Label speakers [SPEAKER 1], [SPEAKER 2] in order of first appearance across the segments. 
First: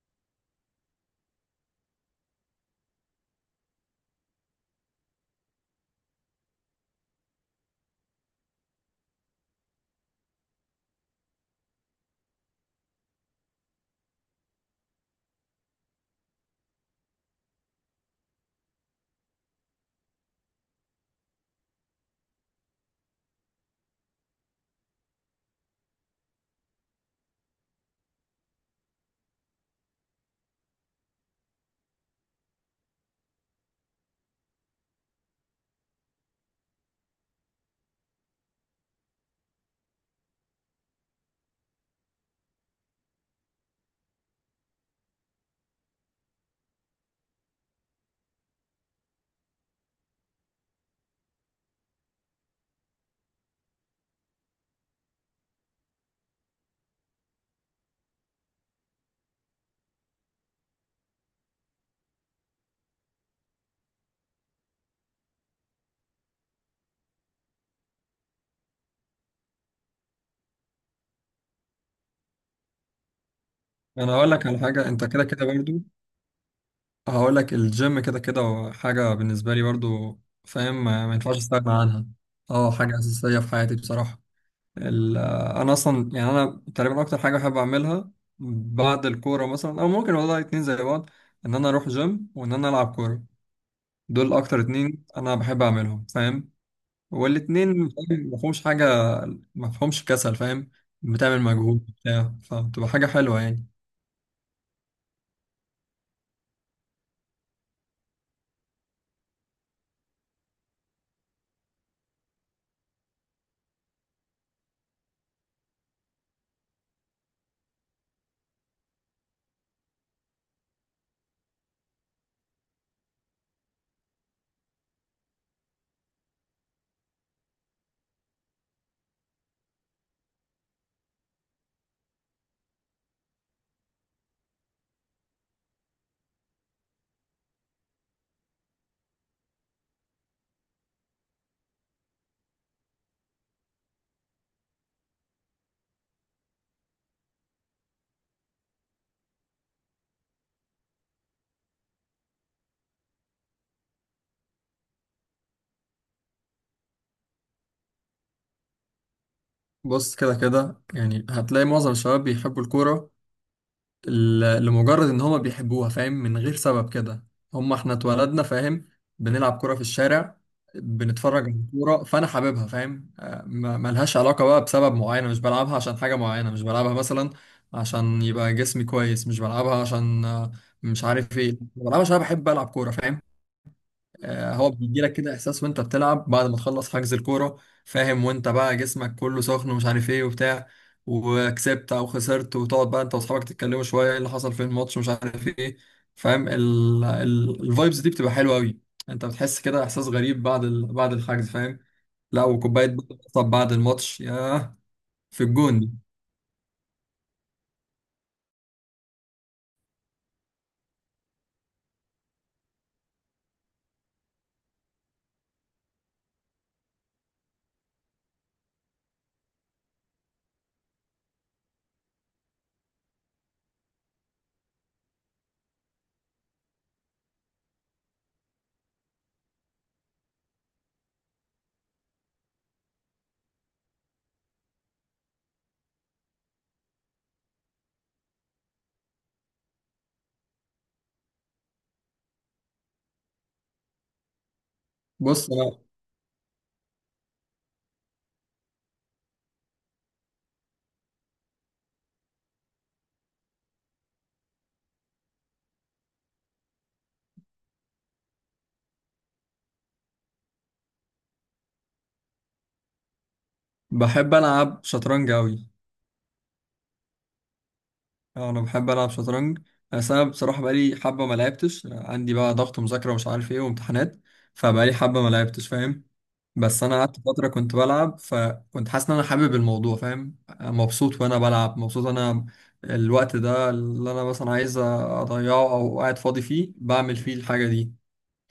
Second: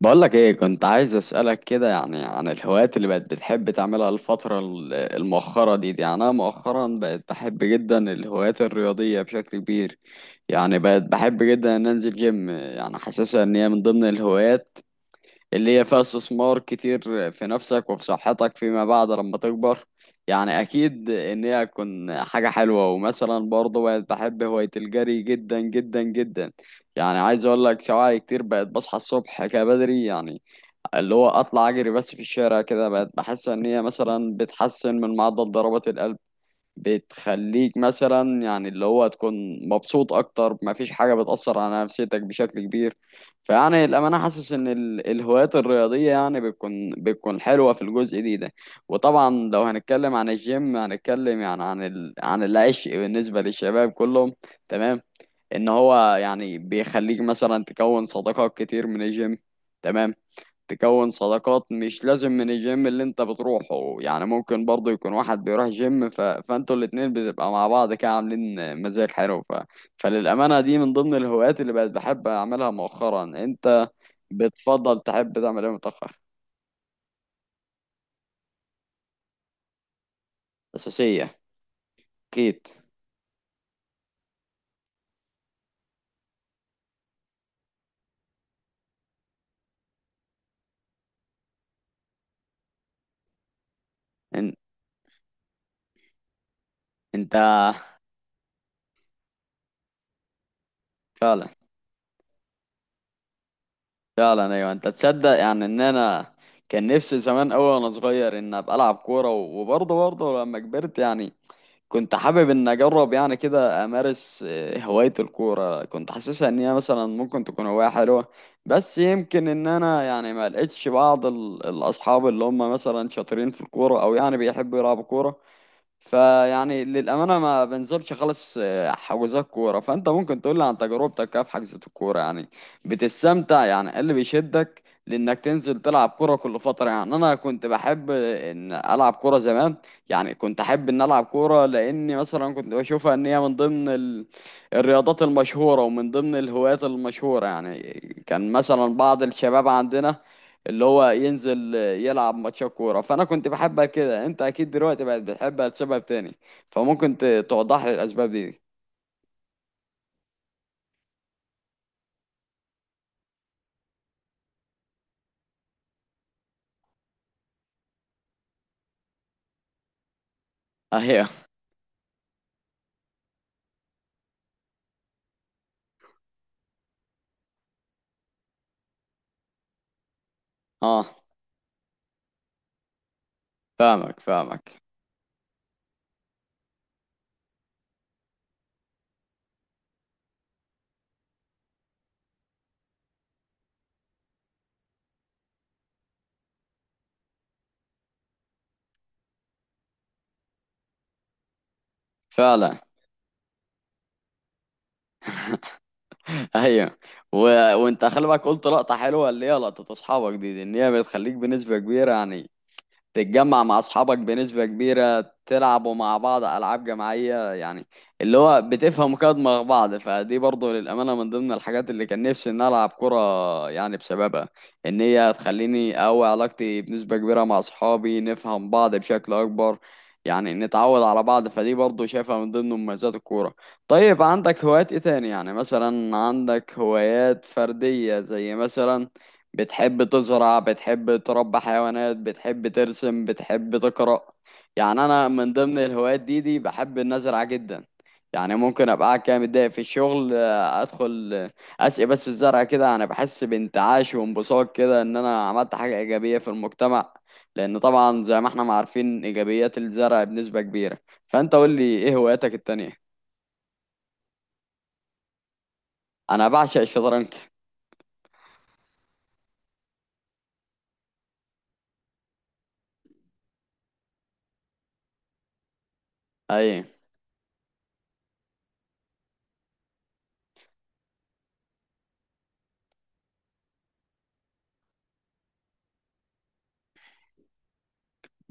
[SPEAKER 1] بقولك ايه، كنت عايز اسألك كده يعني عن الهوايات اللي بقت بتحب تعملها الفترة المؤخرة دي. يعني انا مؤخرا بقت بحب جدا الهوايات الرياضية بشكل كبير. يعني بقت بحب جدا ان انزل جيم، يعني حاسسها ان هي من ضمن الهوايات اللي هي فيها استثمار كتير في نفسك وفي صحتك فيما بعد لما تكبر. يعني اكيد ان هي هتكون حاجة حلوة، ومثلا برضه بقت بحب هواية الجري جدا جدا جدا. يعني عايز اقول لك، سواعي كتير بقت بصحى الصبح كده بدري، يعني اللي هو اطلع اجري بس في الشارع كده، بقت بحس ان هي مثلا بتحسن من معدل ضربات القلب. بتخليك مثلا يعني اللي هو تكون مبسوط اكتر، مفيش حاجة بتأثر على نفسيتك بشكل كبير. فيعني الامانة حاسس ان الهوايات الرياضية يعني بتكون حلوة في الجزء دي ده. وطبعا لو هنتكلم عن الجيم هنتكلم يعني عن عن العشق بالنسبة للشباب كلهم. تمام. ان هو يعني بيخليك مثلا تكون صداقات كتير من الجيم. تمام. تكون صداقات مش لازم من الجيم اللي انت بتروحه، يعني ممكن برضه يكون واحد بيروح جيم، فانتوا الاتنين بتبقى مع بعض كده عاملين مزاج حلو. فللأمانة، دي من ضمن الهوايات اللي بقت بحب أعملها مؤخرا. انت
[SPEAKER 2] انا هقول لك على حاجه.
[SPEAKER 1] بتفضل
[SPEAKER 2] انت كده
[SPEAKER 1] تحب
[SPEAKER 2] كده
[SPEAKER 1] تعمل ايه
[SPEAKER 2] برضو
[SPEAKER 1] متأخر؟
[SPEAKER 2] هقول لك الجيم كده كده هو حاجه بالنسبه لي برضو، فاهم؟ ما ينفعش
[SPEAKER 1] أساسية.
[SPEAKER 2] استغنى عنها.
[SPEAKER 1] أكيد.
[SPEAKER 2] اه، حاجه اساسيه في حياتي بصراحه. انا اصلا يعني انا تقريبا اكتر حاجه بحب اعملها بعد الكوره، مثلا، او ممكن والله اتنين زي بعض، ان انا اروح جيم وان انا العب كوره. دول
[SPEAKER 1] ان...
[SPEAKER 2] اكتر اتنين انا بحب اعملهم، فاهم؟
[SPEAKER 1] انت.
[SPEAKER 2] والاتنين فاهم، ما فيهمش حاجه، ما فيهمش كسل، فاهم؟ بتعمل
[SPEAKER 1] فعلا.
[SPEAKER 2] مجهود بتاع، فبتبقى حاجه حلوه يعني.
[SPEAKER 1] فعلا، ايوه. انت تصدق يعني ان انا كان نفسي زمان قوي وانا صغير ان ابقى العب كوره، وبرضه لما كبرت يعني. كنت حابب ان اجرب يعني كده امارس هواية الكورة. كنت حاسسها ان هي مثلا ممكن تكون هواية حلوة. بس يمكن ان انا يعني ما لقيتش بعض الاصحاب اللي هم مثلا شاطرين في الكورة، او يعني بيحبوا يلعبوا كورة. فيعني للأمانة ما بنزلش خالص حجوزات كورة. فأنت ممكن تقول لي عن تجربتك كده في حجزة الكورة، يعني بتستمتع؟ يعني إيه اللي بيشدك لإنك تنزل تلعب كورة كل فترة؟ يعني أنا كنت بحب إن ألعب كورة زمان. يعني كنت أحب إن ألعب كورة لأني مثلا كنت بشوفها إن هي من ضمن الرياضات المشهورة، ومن ضمن الهوايات المشهورة يعني. كان مثلا بعض الشباب عندنا اللي هو ينزل يلعب ماتشات كورة، فأنا كنت بحبها كده. أنت أكيد دلوقتي بقت بتحبها لسبب تاني. فممكن توضح لي الأسباب دي.
[SPEAKER 2] بص كده كده يعني هتلاقي معظم الشباب بيحبوا الكورة لمجرد ان هما بيحبوها، فاهم؟ من غير سبب كده. هما احنا اتولدنا، فاهم؟ بنلعب كورة في الشارع،
[SPEAKER 1] أهي.
[SPEAKER 2] بنتفرج على الكورة، فانا حاببها، فاهم؟ ملهاش علاقة بقى بسبب معين. مش بلعبها عشان حاجة معينة. مش بلعبها مثلا عشان يبقى جسمي كويس. مش بلعبها عشان مش
[SPEAKER 1] أه.
[SPEAKER 2] عارف ايه. بلعبها عشان انا بحب العب كورة، فاهم؟
[SPEAKER 1] فاهمك
[SPEAKER 2] هو
[SPEAKER 1] فاهمك.
[SPEAKER 2] بيجيلك كده احساس وانت بتلعب بعد ما تخلص حجز الكوره، فاهم؟ وانت بقى جسمك كله سخن ومش عارف ايه وبتاع، وكسبت او خسرت، وتقعد بقى انت واصحابك تتكلموا شويه ايه اللي حصل في الماتش ومش عارف ايه، فاهم؟ الفايبز دي بتبقى حلوه قوي. انت بتحس كده احساس غريب بعد بعد الحجز، فاهم؟ لا
[SPEAKER 1] فعلا.
[SPEAKER 2] وكوبايه بقى طب بعد الماتش، ياه! في الجون دي.
[SPEAKER 1] أهي. و... وأنت خلي بالك، قلت لقطة حلوة اللي هي لقطة أصحابك دي، إن هي بتخليك بنسبة كبيرة، يعني تتجمع مع اصحابك بنسبة كبيرة، تلعبوا مع بعض العاب جماعية، يعني اللي هو بتفهموا كده دماغ بعض. فدي برضو للأمانة من ضمن الحاجات اللي كان نفسي ان العب كرة يعني بسببها، ان هي تخليني اقوي علاقتي بنسبة كبيرة مع اصحابي، نفهم بعض بشكل اكبر، يعني نتعود على بعض. فدي برضو شايفها من ضمن مميزات الكورة. طيب، عندك هوايات ايه تاني؟ يعني مثلا عندك هوايات فردية، زي مثلا بتحب تزرع، بتحب تربي حيوانات، بتحب ترسم، بتحب تقرأ؟ يعني انا
[SPEAKER 2] بص،
[SPEAKER 1] من ضمن
[SPEAKER 2] انا
[SPEAKER 1] الهوايات دي بحب النزرعة جدا. يعني ممكن ابقى قاعد كده متضايق في الشغل، ادخل اسقي بس الزرع كده، انا بحس بانتعاش وانبساط كده ان انا عملت حاجة ايجابية في المجتمع. لان طبعا زي ما احنا ما عارفين ايجابيات الزرع بنسبة كبيرة. فانت قول لي ايه هواياتك التانية؟
[SPEAKER 2] بحب العب شطرنج قوي.
[SPEAKER 1] انا بعشق الشطرنج.
[SPEAKER 2] انا بحب العب شطرنج، بس انا بصراحه بقالي حبه ما لعبتش. عندي بقى ضغط مذاكره ومش عارف ايه وامتحانات، فبقالي حبه ما لعبتش، فاهم؟
[SPEAKER 1] اي.
[SPEAKER 2] بس انا قعدت فتره كنت بلعب، فكنت حاسس ان انا حابب الموضوع، فاهم؟ مبسوط وانا بلعب. مبسوط انا الوقت ده اللي انا مثلا عايز اضيعه او قاعد فاضي فيه بعمل فيه الحاجه دي،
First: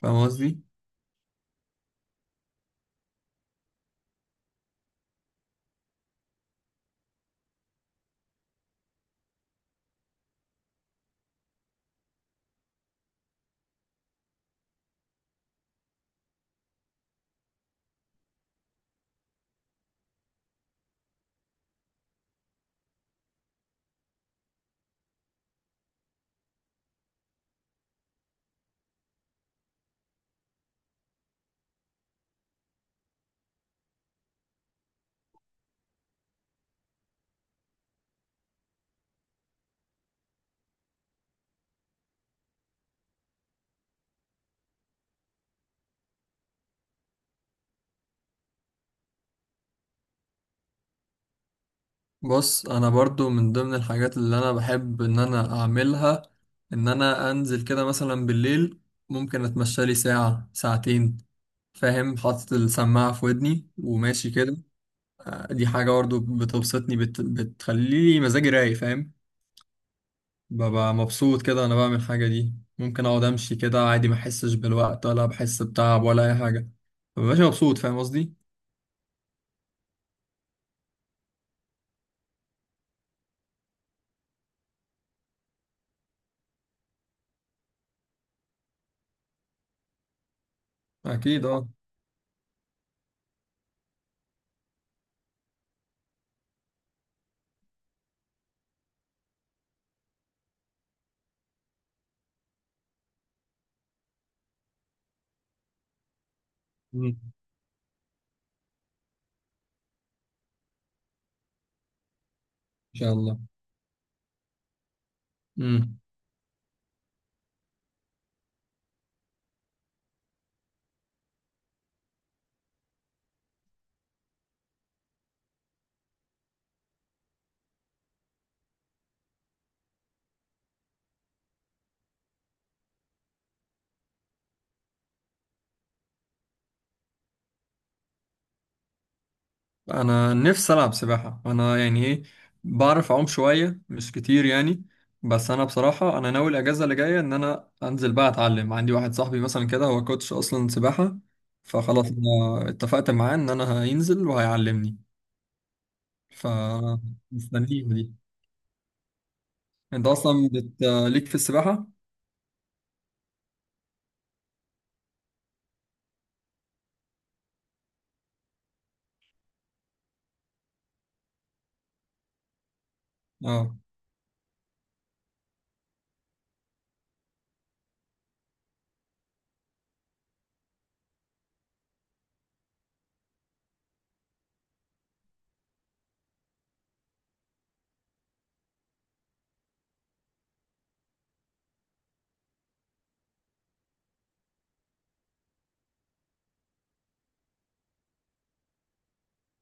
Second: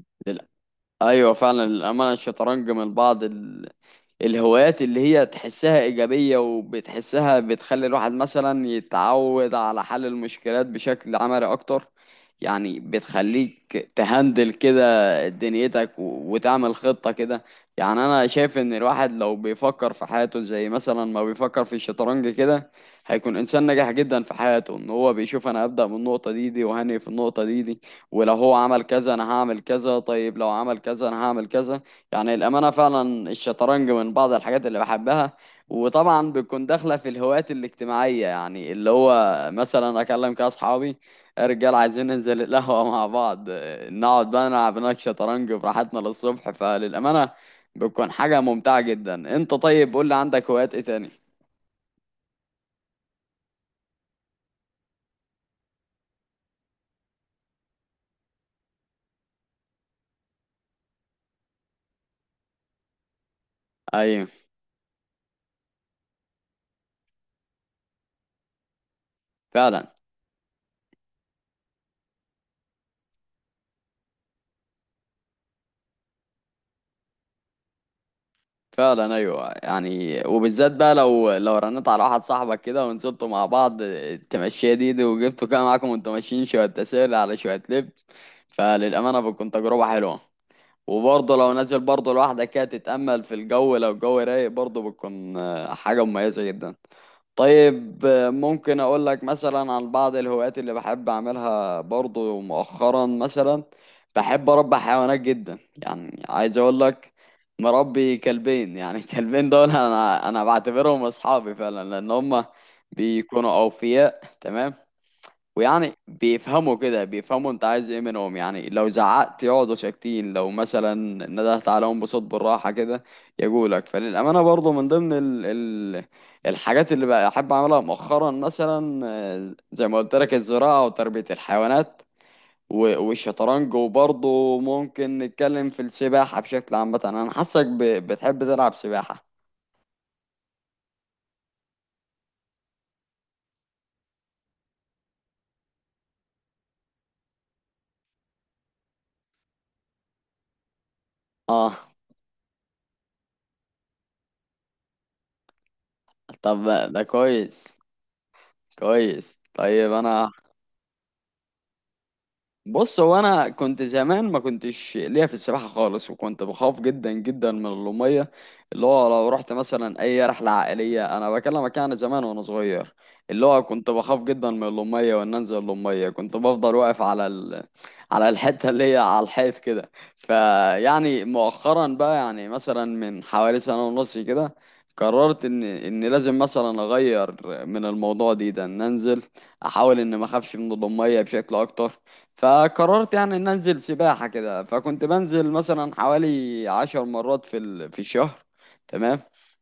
[SPEAKER 2] فاهم
[SPEAKER 1] لل-
[SPEAKER 2] قصدي؟
[SPEAKER 1] ايوه، فعلا، للامانه الشطرنج من بعض الهوايات اللي هي تحسها إيجابية، وبتحسها بتخلي الواحد مثلا يتعود على حل المشكلات بشكل عملي أكتر. يعني بتخليك تهندل كده دنيتك و- وتعمل خطة كده. يعني أنا شايف إن الواحد لو بيفكر في حياته زي مثلا ما بيفكر في الشطرنج كده، هيكون إنسان ناجح جدا في حياته. إن هو بيشوف أنا هبدأ من النقطة دي، وهني في النقطة دي. ولو هو عمل كذا أنا هعمل كذا، طيب لو عمل كذا أنا هعمل كذا. يعني الأمانة فعلا الشطرنج من بعض الحاجات اللي بحبها. وطبعا بتكون داخلة في الهوايات الاجتماعية، يعني اللي هو مثلا أكلم كده أصحابي رجال عايزين ننزل القهوة مع بعض، نقعد بقى نلعب هناك شطرنج براحتنا للصبح. فللأمانة بتكون حاجة ممتعة جدا. أنت طيب قول لي، عندك هوايات إيه تاني؟
[SPEAKER 2] بص، انا برضو من ضمن الحاجات اللي انا بحب ان انا اعملها ان انا انزل كده مثلا بالليل، ممكن اتمشى لي ساعه ساعتين، فاهم؟ حاطط السماعة في ودني
[SPEAKER 1] أيوه.
[SPEAKER 2] وماشي كده. دي حاجة برضه بتبسطني، بتخليلي مزاجي رايق، فاهم؟
[SPEAKER 1] فعلا.
[SPEAKER 2] ببقى مبسوط كده أنا بعمل الحاجة دي. ممكن أقعد أمشي كده عادي ما أحسش بالوقت ولا بحس بتعب ولا أي حاجة. مبقاش مبسوط، فاهم قصدي؟
[SPEAKER 1] فعلا، ايوه، يعني وبالذات بقى لو رنيت على واحد صاحبك كده ونزلتوا مع بعض تمشيه دي، وجبتوا كده معاكم وانتوا ماشيين شويه تسالي على شويه لب، فللامانه بتكون تجربه حلوه. وبرضه
[SPEAKER 2] أكيد،
[SPEAKER 1] لو
[SPEAKER 2] أه.
[SPEAKER 1] نازل برضه لوحدك كده تتامل في الجو، لو الجو رايق برضه بتكون حاجه مميزه جدا. طيب، ممكن اقول لك مثلا عن بعض الهوايات اللي بحب اعملها برضو مؤخرا. مثلا بحب اربي حيوانات جدا، يعني عايز اقول لك
[SPEAKER 2] إن
[SPEAKER 1] مربي كلبين يعني. الكلبين دول انا بعتبرهم اصحابي فعلا، لان هم
[SPEAKER 2] شاء الله.
[SPEAKER 1] بيكونوا اوفياء، تمام. ويعني
[SPEAKER 2] مم.
[SPEAKER 1] بيفهموا كده، بيفهموا انت عايز ايه منهم، يعني لو زعقت يقعدوا ساكتين، لو مثلا ندهت عليهم بصوت بالراحة كده يقولك. فللأمانة برضو من ضمن ال ال الحاجات اللي بحب أعملها مؤخرا، مثلا زي ما قلت لك الزراعة وتربية الحيوانات و- والشطرنج، وبرضه ممكن نتكلم في السباحة بشكل عام. مثلا أنا حاسك ب- بتحب تلعب سباحة.
[SPEAKER 2] انا نفسي العب سباحه. انا يعني ايه، بعرف اعوم شويه مش كتير يعني. بس انا بصراحه انا ناوي الاجازه اللي جايه ان انا انزل بقى اتعلم. عندي واحد صاحبي مثلا كده هو كوتش اصلا سباحه،
[SPEAKER 1] اه.
[SPEAKER 2] فخلاص انا اتفقت معاه ان انا هينزل وهيعلمني. ف
[SPEAKER 1] طب، ده كويس.
[SPEAKER 2] مستنيه دي.
[SPEAKER 1] كويس. طيب
[SPEAKER 2] انت
[SPEAKER 1] انا،
[SPEAKER 2] اصلا ليك في السباحه؟
[SPEAKER 1] بص هو انا كنت زمان ما كنتش ليا في السباحه خالص، وكنت بخاف جدا جدا من الميه. اللي هو لو رحت مثلا اي رحله عائليه، انا بكلمك يعني زمان وانا صغير، اللي هو
[SPEAKER 2] اه.
[SPEAKER 1] كنت بخاف جدا من الميه، وان انزل الميه كنت بفضل واقف على الحته اللي هي على الحيط كده. فيعني مؤخرا بقى يعني مثلا من حوالي سنه ونص كده قررت ان لازم مثلا اغير من الموضوع دي ده، ان انزل احاول ان ما اخافش من الميه بشكل اكتر. فقررت يعني ان انزل سباحة كده، فكنت بنزل مثلا حوالي 10 مرات في الشهر. تمام.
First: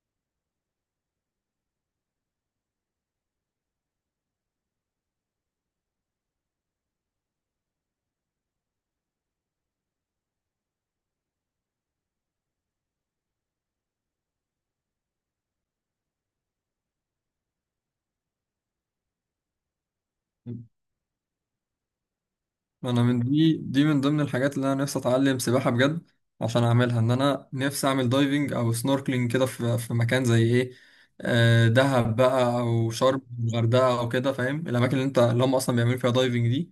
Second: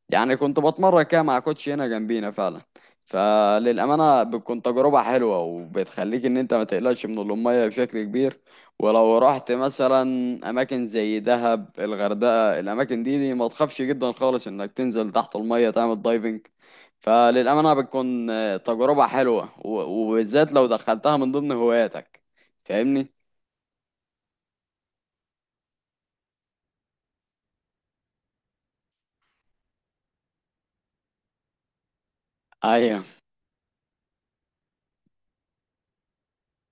[SPEAKER 1] يعني كنت بتمرن كده مع كوتش هنا جنبينا فعلا. فللأمانة بتكون تجربة حلوة، وبتخليك ان انت ما تقلقش من المية بشكل كبير. ولو رحت مثلا اماكن زي دهب، الغردقة، الاماكن دي ما تخافش جدا خالص انك تنزل تحت المية تعمل دايفنج. فللأمانة بتكون تجربة حلوة و- وبالذات لو دخلتها من ضمن هواياتك.
[SPEAKER 2] ما انا
[SPEAKER 1] فاهمني؟
[SPEAKER 2] من دي دي من ضمن الحاجات اللي انا نفسي اتعلم سباحه بجد عشان اعملها. ان انا نفسي اعمل دايفنج او سنوركلينج كده في في مكان زي ايه، دهب بقى او
[SPEAKER 1] ايوه،
[SPEAKER 2] شرم الغردقه او كده، فاهم؟ الاماكن اللي انت اللي هم اصلا بيعملوا فيها دايفنج دي،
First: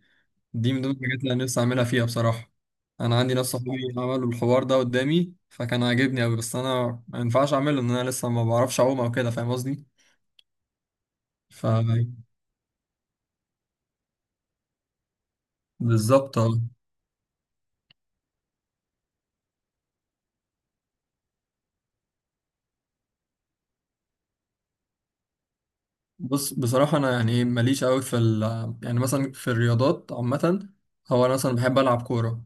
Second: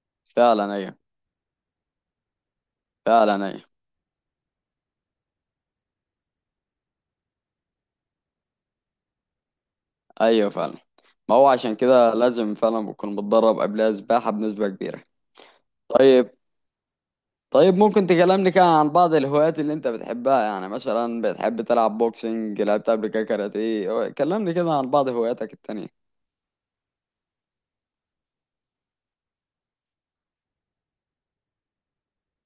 [SPEAKER 2] دي
[SPEAKER 1] فعلا.
[SPEAKER 2] من ضمن
[SPEAKER 1] ايوه،
[SPEAKER 2] الحاجات اللي انا نفسي اعملها فيها بصراحه. انا عندي
[SPEAKER 1] فعلا.
[SPEAKER 2] ناس
[SPEAKER 1] ايوه.
[SPEAKER 2] صحابي عملوا الحوار ده قدامي فكان عاجبني قوي، بس انا ما ينفعش اعمله ان انا لسه ما بعرفش اعوم او كده، فاهم قصدي؟
[SPEAKER 1] ايوه، فعلا، ما هو
[SPEAKER 2] ف
[SPEAKER 1] عشان كده لازم فعلا بكون متدرب قبلها سباحة بنسبة كبيرة. طيب،
[SPEAKER 2] بالظبط.
[SPEAKER 1] طيب. ممكن تكلمني كده عن بعض الهوايات اللي انت بتحبها؟ يعني مثلا بتحب تلعب بوكسنج، لعبت قبل كده كاراتيه؟ كلمني كده عن بعض هواياتك التانية.
[SPEAKER 2] بص، بصراحة أنا يعني إيه، ماليش أوي في ال يعني مثلا في الرياضات عامة. هو أنا مثلا بحب ألعب كورة.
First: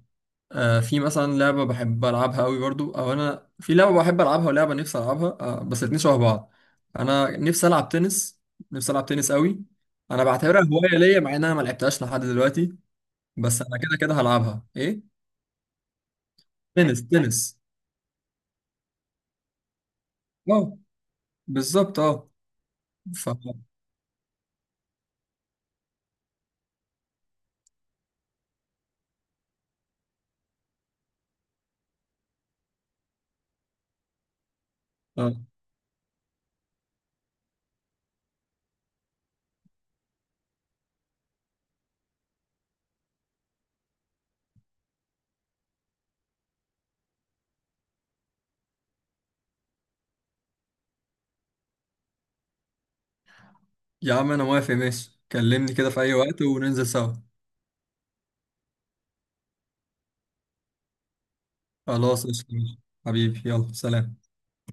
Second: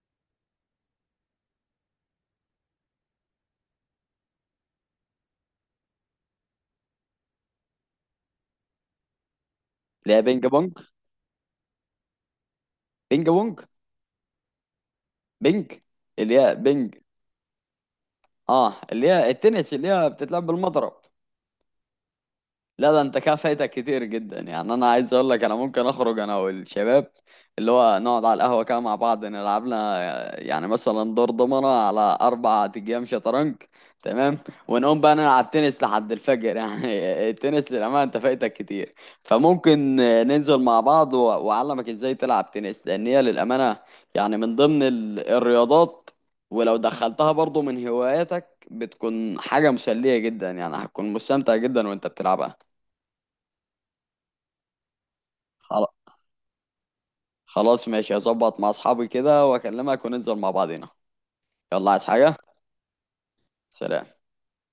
[SPEAKER 2] آه، في مثلا لعبة بحب ألعبها أوي برضو. أو أنا في لعبة بحب ألعبها ولعبة نفسي ألعبها، آه، بس الاتنين شبه بعض. أنا نفسي ألعب تنس، نفسي ألعب تنس أوي.
[SPEAKER 1] اللي هي
[SPEAKER 2] أنا
[SPEAKER 1] بينج
[SPEAKER 2] بعتبرها
[SPEAKER 1] بونج.
[SPEAKER 2] هواية ليا مع إن أنا ملعبتهاش لحد دلوقتي،
[SPEAKER 1] بينج بونج.
[SPEAKER 2] بس أنا كده كده هلعبها. إيه؟
[SPEAKER 1] بينج. اللي هي بينج.
[SPEAKER 2] تنس، تنس.
[SPEAKER 1] اه، اللي هي التنس، اللي هي بتتلعب
[SPEAKER 2] أه،
[SPEAKER 1] بالمضرب.
[SPEAKER 2] بالظبط، أه.
[SPEAKER 1] لا، ده انت
[SPEAKER 2] ف
[SPEAKER 1] كده فايتك كتير جدا. يعني انا عايز اقول لك، انا ممكن اخرج انا والشباب، اللي هو نقعد على القهوه كده مع بعض، نلعب لنا يعني مثلا دور ضمنه على 4 ايام شطرنج، تمام، ونقوم بقى
[SPEAKER 2] آه.
[SPEAKER 1] نلعب تنس لحد الفجر. يعني التنس للامانه انت فايتك كتير. فممكن ننزل مع بعض و- واعلمك ازاي تلعب تنس، لان هي للامانه يعني من ضمن الرياضات. ولو دخلتها برضو من هواياتك بتكون حاجة مسلية جدا، يعني هتكون مستمتع جدا وانت بتلعبها.
[SPEAKER 2] يا عم أنا موافق، ماشي، كلمني
[SPEAKER 1] خل-
[SPEAKER 2] كده في أي وقت وننزل سوا.
[SPEAKER 1] خلاص، ماشي، هظبط مع اصحابي كده واكلمك وننزل مع بعضينا. يلا، عايز
[SPEAKER 2] خلاص،
[SPEAKER 1] حاجة؟
[SPEAKER 2] قشطة. حبيبي، يلا،
[SPEAKER 1] سلام.
[SPEAKER 2] سلام.